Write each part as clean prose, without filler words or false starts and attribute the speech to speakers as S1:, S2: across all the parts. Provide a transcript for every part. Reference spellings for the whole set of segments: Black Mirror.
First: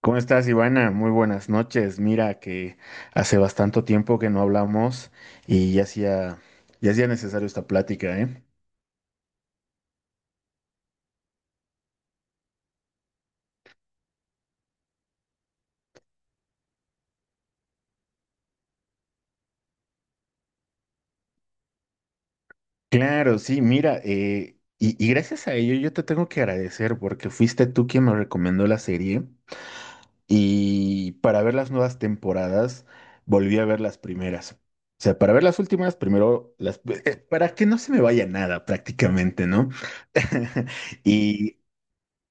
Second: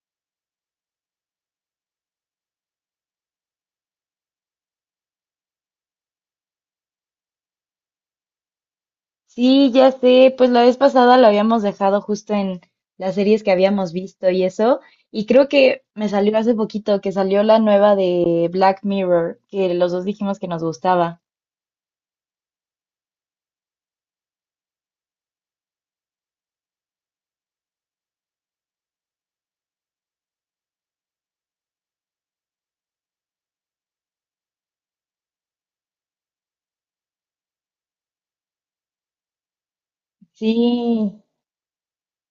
S1: ¿Cómo estás, Ivana? Muy buenas noches. Mira que hace bastante tiempo que no hablamos y ya hacía necesario esta plática, ¿eh?
S2: Sí, ya sé, pues la vez pasada lo habíamos dejado justo en las series que habíamos visto y eso, y creo que me salió hace poquito que salió la nueva de Black Mirror, que los dos dijimos que nos gustaba.
S1: Claro, sí, mira, y gracias a ello yo te tengo que agradecer porque fuiste tú quien me recomendó la serie y para ver las nuevas temporadas volví a ver las primeras. O sea, para ver las últimas, para que no se me vaya nada prácticamente, ¿no?
S2: Sí.
S1: Y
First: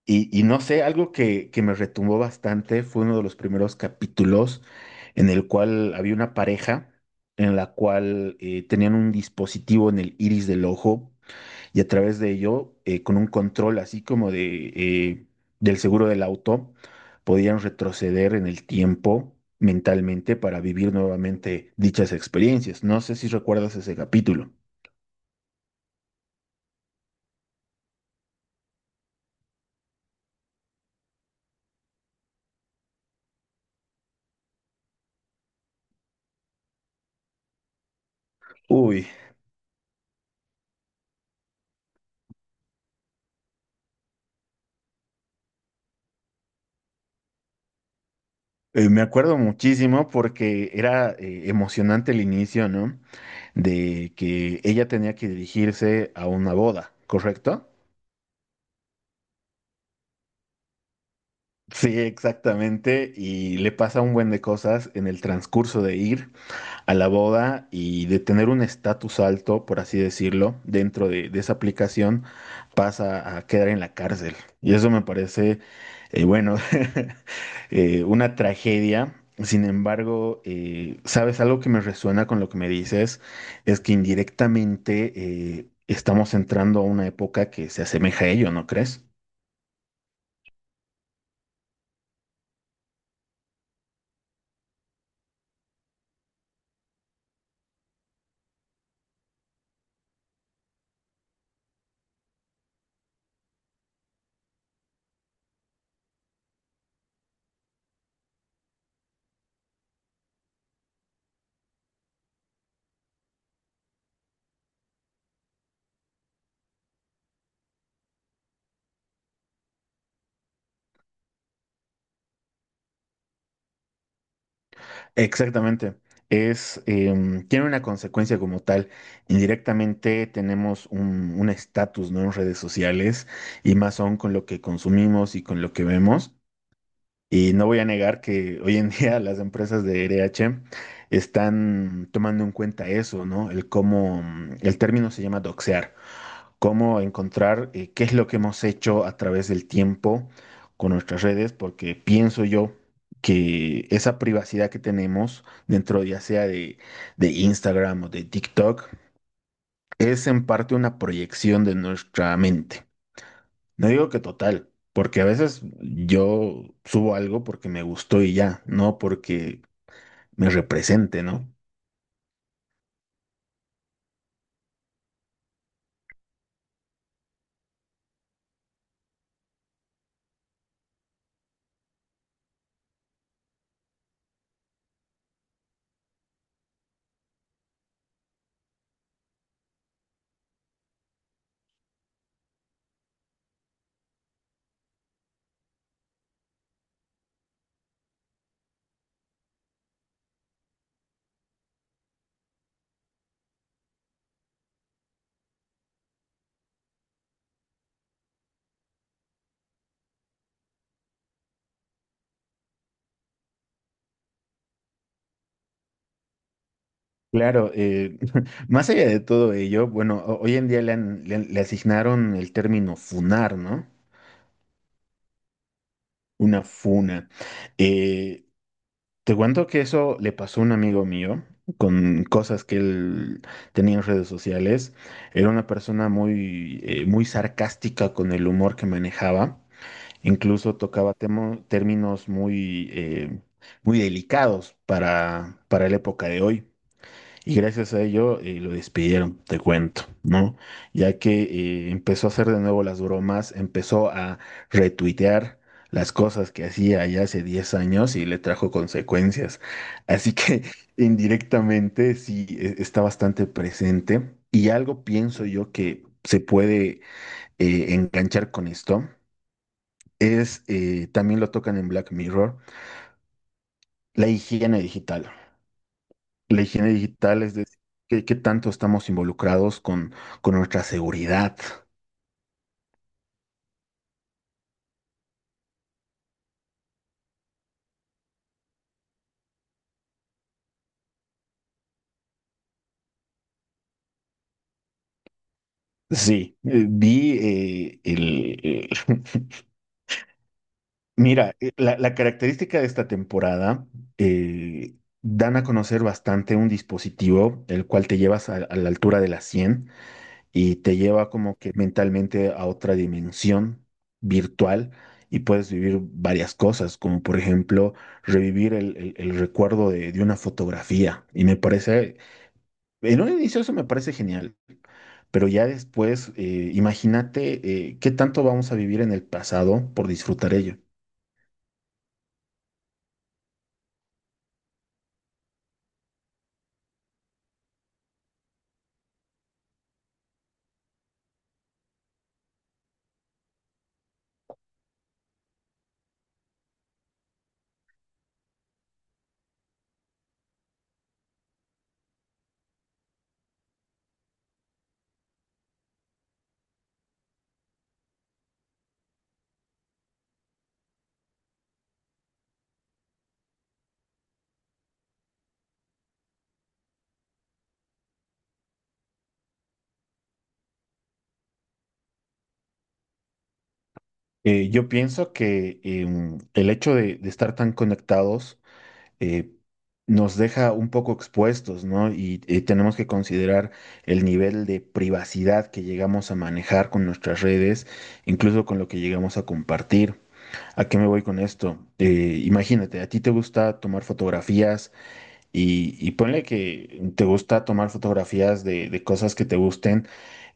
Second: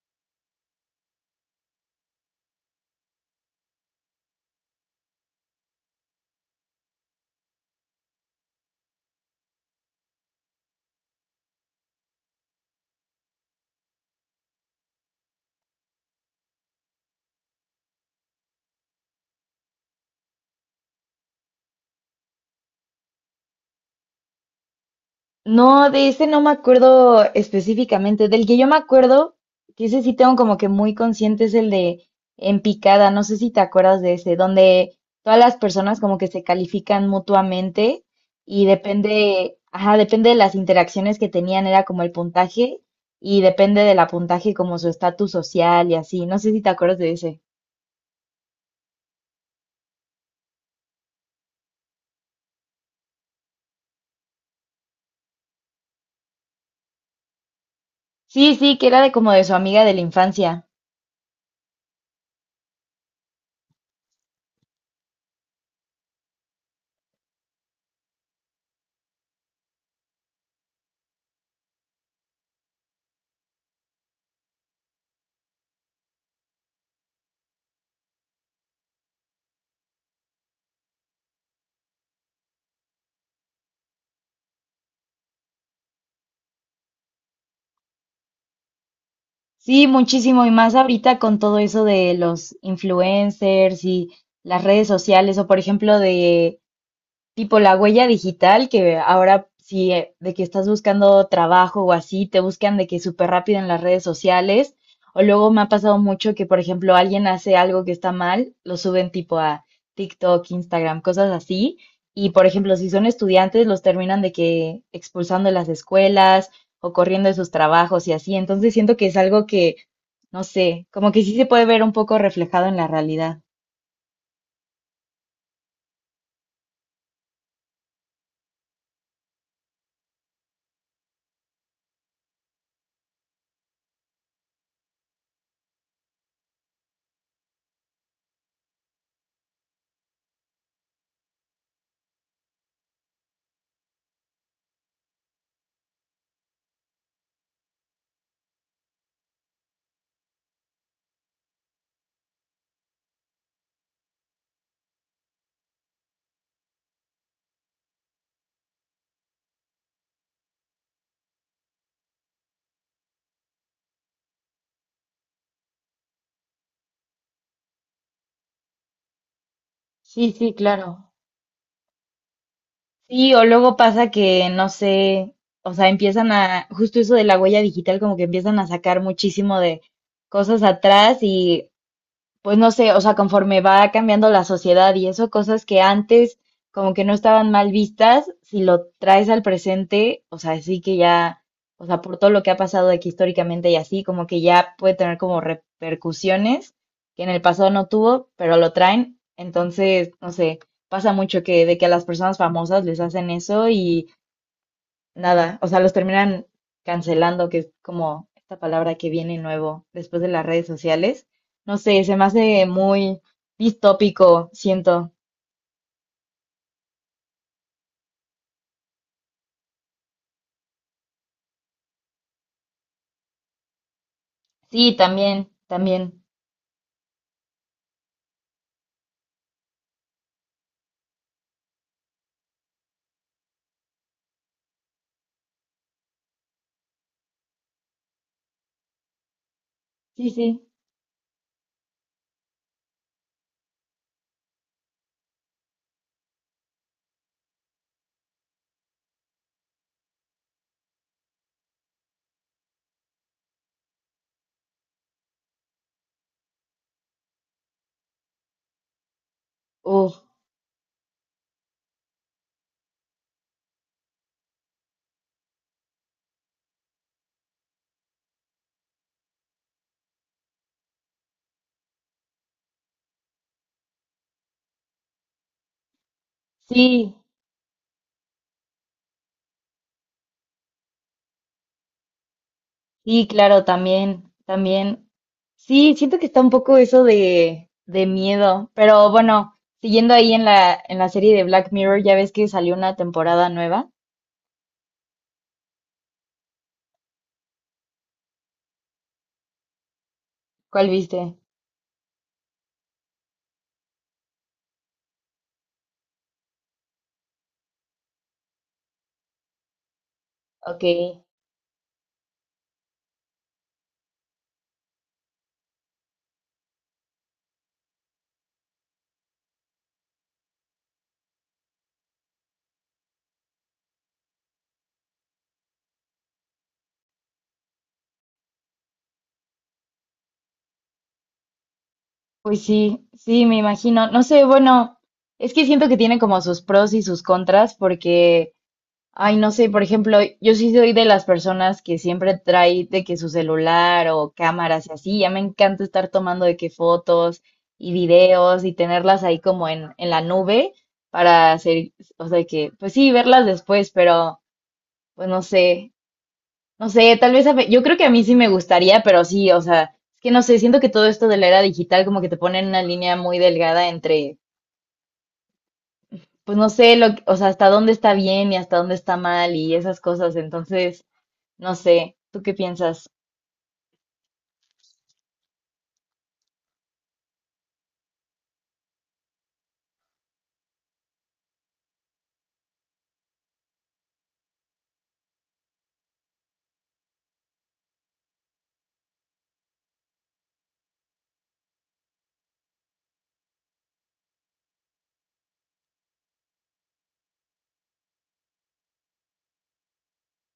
S1: y no sé, algo que me retumbó bastante fue uno de los primeros capítulos en el cual había una pareja en la cual tenían un dispositivo en el iris del ojo y a través de ello, con un control así como de, del seguro del auto, podían retroceder en el tiempo mentalmente para vivir nuevamente dichas experiencias. No sé si recuerdas ese capítulo.
S2: No, de ese no me acuerdo específicamente. Del que yo me acuerdo, que ese sí tengo como que muy consciente, es el de En Picada. No sé si te acuerdas de ese, donde todas las personas como que se califican mutuamente y
S1: Uy,
S2: depende, ajá, depende de las interacciones que tenían, era como el puntaje, y depende del puntaje como su estatus social y así. No sé si te acuerdas de ese.
S1: me acuerdo muchísimo porque era emocionante el inicio, ¿no? De que ella tenía que dirigirse a una boda, ¿correcto?
S2: Sí, sí, que era de como de su amiga de la infancia.
S1: Sí, exactamente, y le pasa un buen de cosas en el transcurso de ir a la boda y de tener un estatus alto, por así decirlo, dentro de esa aplicación, pasa a quedar en la cárcel. Y eso me parece, bueno, una tragedia. Sin embargo, sabes, algo que me resuena con lo que me dices es que indirectamente estamos entrando a una época que se asemeja a ello, ¿no crees?
S2: Sí, muchísimo y más ahorita con todo eso de los influencers y las redes sociales, o por ejemplo de tipo la huella digital, que ahora si de que estás buscando trabajo o así, te buscan de que súper rápido en las redes sociales. O luego me ha pasado mucho que, por ejemplo, alguien hace algo que está mal, lo suben tipo a TikTok, Instagram, cosas así. Y, por ejemplo, si son estudiantes, los terminan de que expulsando de las escuelas o corriendo de sus trabajos y así. Entonces siento que es algo que, no sé, como que sí se puede ver un poco reflejado en la realidad.
S1: Exactamente. Es, tiene una consecuencia como tal. Indirectamente tenemos un estatus, ¿no? En redes sociales y más aún con lo que consumimos y con lo que vemos. Y no voy a negar que hoy en día las empresas de RH están tomando en cuenta eso, ¿no? El cómo, el término se llama doxear, cómo encontrar qué es lo que hemos hecho a través del tiempo con nuestras redes, porque pienso yo que esa privacidad que tenemos dentro ya sea de Instagram o de TikTok es en parte una proyección de nuestra mente. No digo que total, porque a veces yo subo algo porque me gustó y ya, no porque
S2: Sí,
S1: me
S2: sí, claro.
S1: represente, ¿no?
S2: Sí, o luego pasa que, no sé, o sea, empiezan a, justo eso de la huella digital, como que empiezan a sacar muchísimo de cosas atrás, y pues no sé, o sea, conforme va cambiando la sociedad y eso, cosas que antes como que no estaban mal vistas, si lo traes al presente, o sea, sí que ya, o sea, por todo lo que ha pasado de que históricamente y así, como que ya puede tener como repercusiones que en el pasado no tuvo, pero lo traen, entonces, no sé, pasa mucho que de que a las personas famosas les hacen eso y nada, o sea, los terminan cancelando, que es como esta palabra que viene nuevo después de las redes sociales. No sé, se me hace muy distópico, siento.
S1: Claro, más allá de todo ello, bueno, hoy en día le asignaron el término funar, ¿no?
S2: Sí, también, también.
S1: Una funa. Eh, te cuento que eso le pasó a un amigo mío con cosas que él tenía en redes sociales. Era una persona muy, muy sarcástica con el humor que manejaba.
S2: Sí, sí.
S1: Incluso tocaba términos muy, muy delicados para la época de hoy. Y gracias a ello lo despidieron, te cuento, ¿no? Ya que empezó a hacer de nuevo las bromas, empezó a retuitear las cosas que hacía ya hace 10 años y le trajo consecuencias.
S2: Uf.
S1: Así que indirectamente está bastante presente. Y algo pienso yo que se puede enganchar con esto es, también lo tocan en Black Mirror, la higiene digital. La higiene
S2: Sí,
S1: digital es decir, qué tanto estamos involucrados con nuestra seguridad.
S2: sí, claro, también, también. Sí, siento que está un poco eso de miedo, pero bueno, siguiendo ahí en la serie de Black Mirror, ya ves que salió una temporada nueva.
S1: Sí, Vi
S2: ¿Cuál viste?
S1: mira, la característica de esta temporada, dan a conocer bastante un dispositivo, el cual te llevas a la altura de la 100 y
S2: Ok.
S1: te lleva como que mentalmente a otra dimensión virtual y puedes vivir varias cosas, como por ejemplo revivir el recuerdo de una fotografía. Y me parece, en un inicio eso me parece genial, pero ya después imagínate qué tanto vamos a vivir en el pasado por disfrutar ello.
S2: Pues sí, sí, me imagino. No sé, bueno, es que siento que tiene como sus pros y sus contras porque, ay, no sé, por ejemplo, yo sí soy de las personas que siempre trae de que su celular o cámaras y así, ya me encanta estar tomando de que fotos y videos y tenerlas ahí como en la nube para hacer, o sea, que, pues sí, verlas después, pero, pues no sé, no sé, tal vez a ve- yo creo que a mí sí me gustaría, pero sí, o sea, es que no sé, siento que todo esto de la era digital como que te pone en una línea muy delgada entre, pues no sé, lo, que- o sea, hasta dónde está bien y hasta dónde está mal y esas cosas, entonces, no sé, ¿tú qué piensas?
S1: Yo pienso que el hecho de estar tan conectados eh, nos deja un poco expuestos, ¿no? Y, tenemos que considerar el nivel de privacidad que llegamos a manejar con nuestras redes, incluso con lo que llegamos a compartir. ¿A qué me voy con esto? Imagínate, a ti te gusta tomar fotografías y ponle que te gusta tomar fotografías de cosas que te gusten,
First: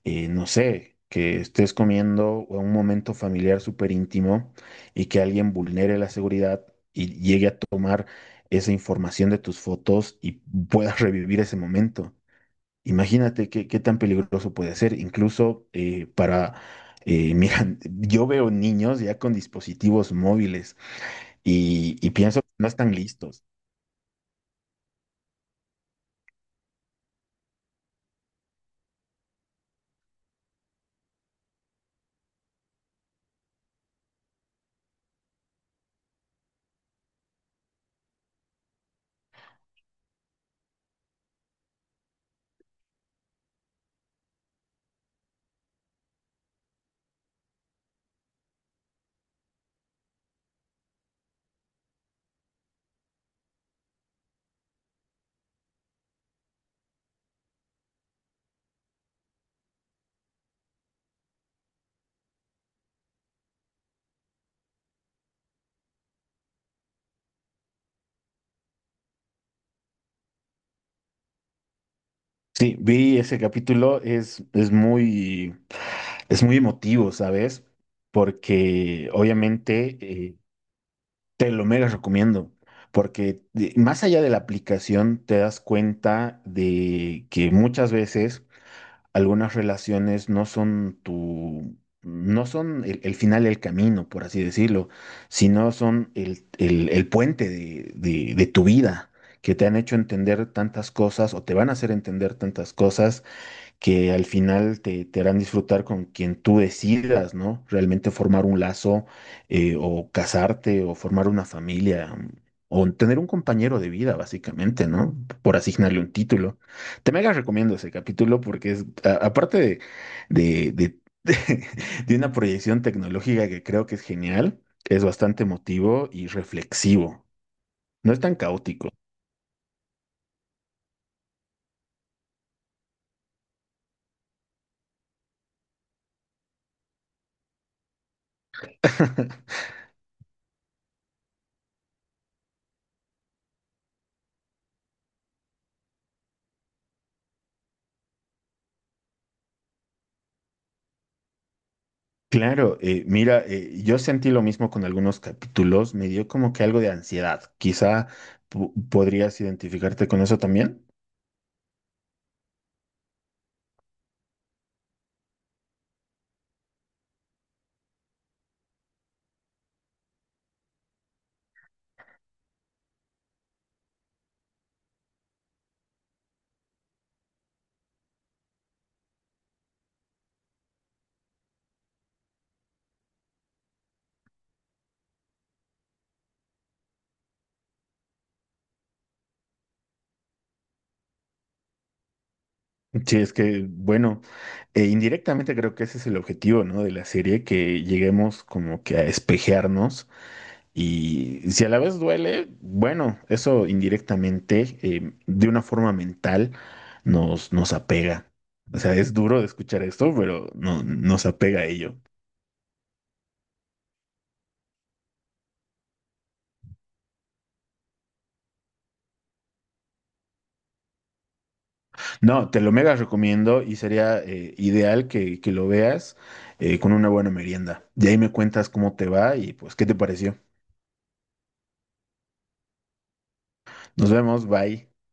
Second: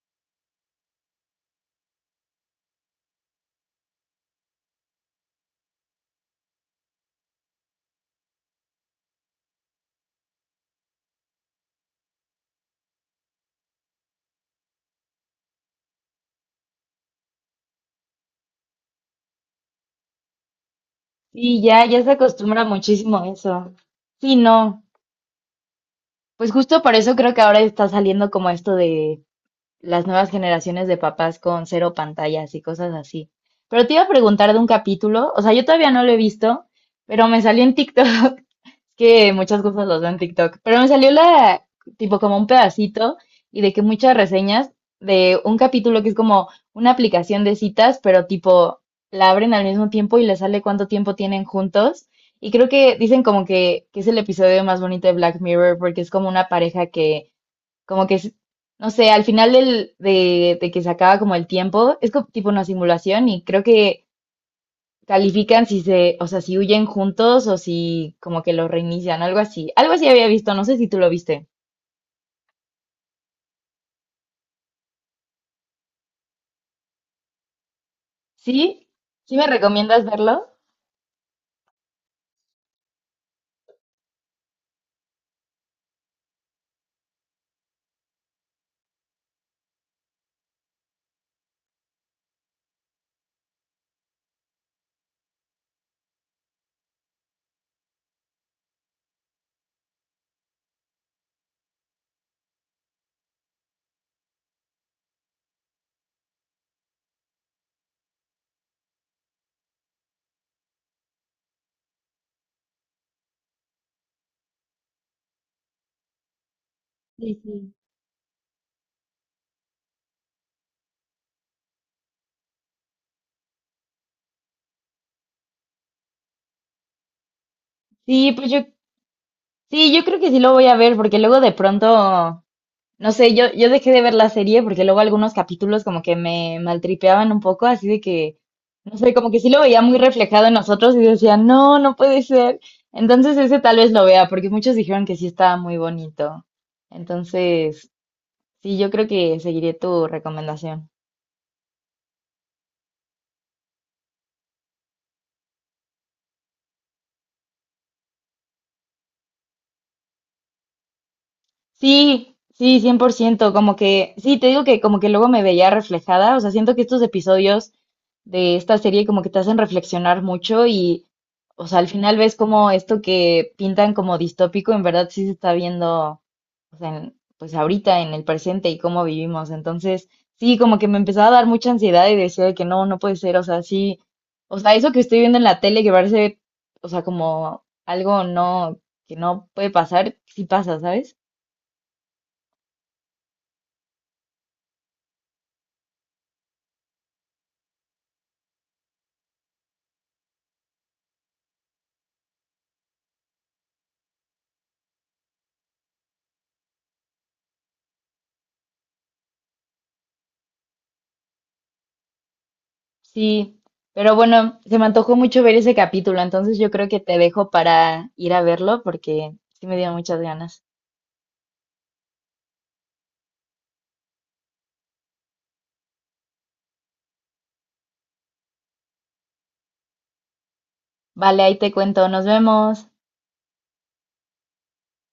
S1: no sé, que estés comiendo o un momento familiar súper íntimo y que alguien vulnere la seguridad y llegue a tomar esa información de tus fotos y puedas revivir ese momento. Imagínate qué tan peligroso puede ser, incluso para... mira, yo veo niños ya con dispositivos móviles
S2: Sí, ya, ya
S1: y
S2: se
S1: pienso que
S2: acostumbra
S1: no están
S2: muchísimo a
S1: listos.
S2: eso. Sí, no, pues justo por eso creo que ahora está saliendo como esto de las nuevas generaciones de papás con cero pantallas y cosas así. Pero te iba a preguntar de un capítulo, o sea, yo todavía no lo he visto, pero me salió en TikTok, que muchas cosas los veo en TikTok, pero me salió la, tipo como un pedacito y de que muchas reseñas de un capítulo que es como una aplicación de citas, pero tipo la abren al mismo tiempo y le sale cuánto tiempo tienen juntos. Y creo que dicen como que es el episodio más bonito de Black Mirror porque es como una pareja que como que, s- no sé, al final del, de que se acaba como el tiempo, es como tipo una simulación y creo que califican si se, o sea, si huyen juntos o si como que lo reinician, algo así. Algo así había visto, no sé si tú lo viste.
S1: Sí, vi ese capítulo, es muy emotivo, ¿sabes?
S2: ¿Sí?
S1: Porque
S2: ¿Sí me
S1: obviamente
S2: recomiendas verlo?
S1: te lo mega recomiendo, porque más allá de la aplicación te das cuenta de que muchas veces algunas relaciones no son tu, no son el final del camino, por así decirlo, sino son el puente de tu vida, que te han hecho entender tantas cosas o te van a hacer entender tantas cosas que al final te, te harán disfrutar con quien tú decidas, ¿no? Realmente formar un lazo o casarte o formar una familia o tener un compañero de vida, básicamente, ¿no? Por asignarle un título. Te mega
S2: Sí, sí.
S1: recomiendo ese capítulo porque es, aparte de, de, de, de una proyección tecnológica que creo que es genial, es bastante emotivo y reflexivo. No es
S2: Sí,
S1: tan
S2: pues yo,
S1: caótico.
S2: sí, yo creo que sí lo voy a ver porque luego de pronto... No sé, yo dejé de ver la serie porque luego algunos capítulos como que me maltripeaban un poco, así de que, no sé, como que sí lo veía muy reflejado en nosotros y decía, no, no puede ser. Entonces ese tal vez lo vea, porque muchos dijeron que sí estaba muy bonito. Entonces, sí, yo creo que seguiré tu recomendación.
S1: Claro, mira, yo sentí lo mismo con algunos capítulos, me dio como que algo de ansiedad. Quizá podrías identificarte con eso también.
S2: Sí, sí, 100%. Como que, sí, te digo que como que luego me veía reflejada, o sea, siento que estos episodios de esta serie como que te hacen reflexionar mucho y, o sea, al final ves como esto que pintan como distópico, en verdad sí se está viendo, o sea, en- pues ahorita en el presente y cómo vivimos. Entonces, sí, como que me empezaba a dar mucha ansiedad y decía de que no, no puede ser, o sea, sí, o sea, eso que estoy viendo en la tele que parece, o sea, como algo no, que no puede pasar, sí pasa, ¿sabes?
S1: Sí, es que, bueno, indirectamente creo que ese es el objetivo, ¿no? De la serie, que lleguemos como que a espejearnos y si a la vez duele, bueno, eso indirectamente, de una forma mental, nos, nos apega. O sea, es duro de escuchar esto, pero no, nos apega a ello.
S2: Sí, pero bueno, se me antojó mucho ver ese capítulo, entonces yo creo que te dejo para ir a verlo porque sí me dio muchas ganas.
S1: No, te lo mega recomiendo y sería ideal que lo veas con una buena merienda. De ahí me cuentas cómo te va y pues qué te pareció.
S2: Vale, ahí te cuento, nos vemos.
S1: Nos vemos, bye.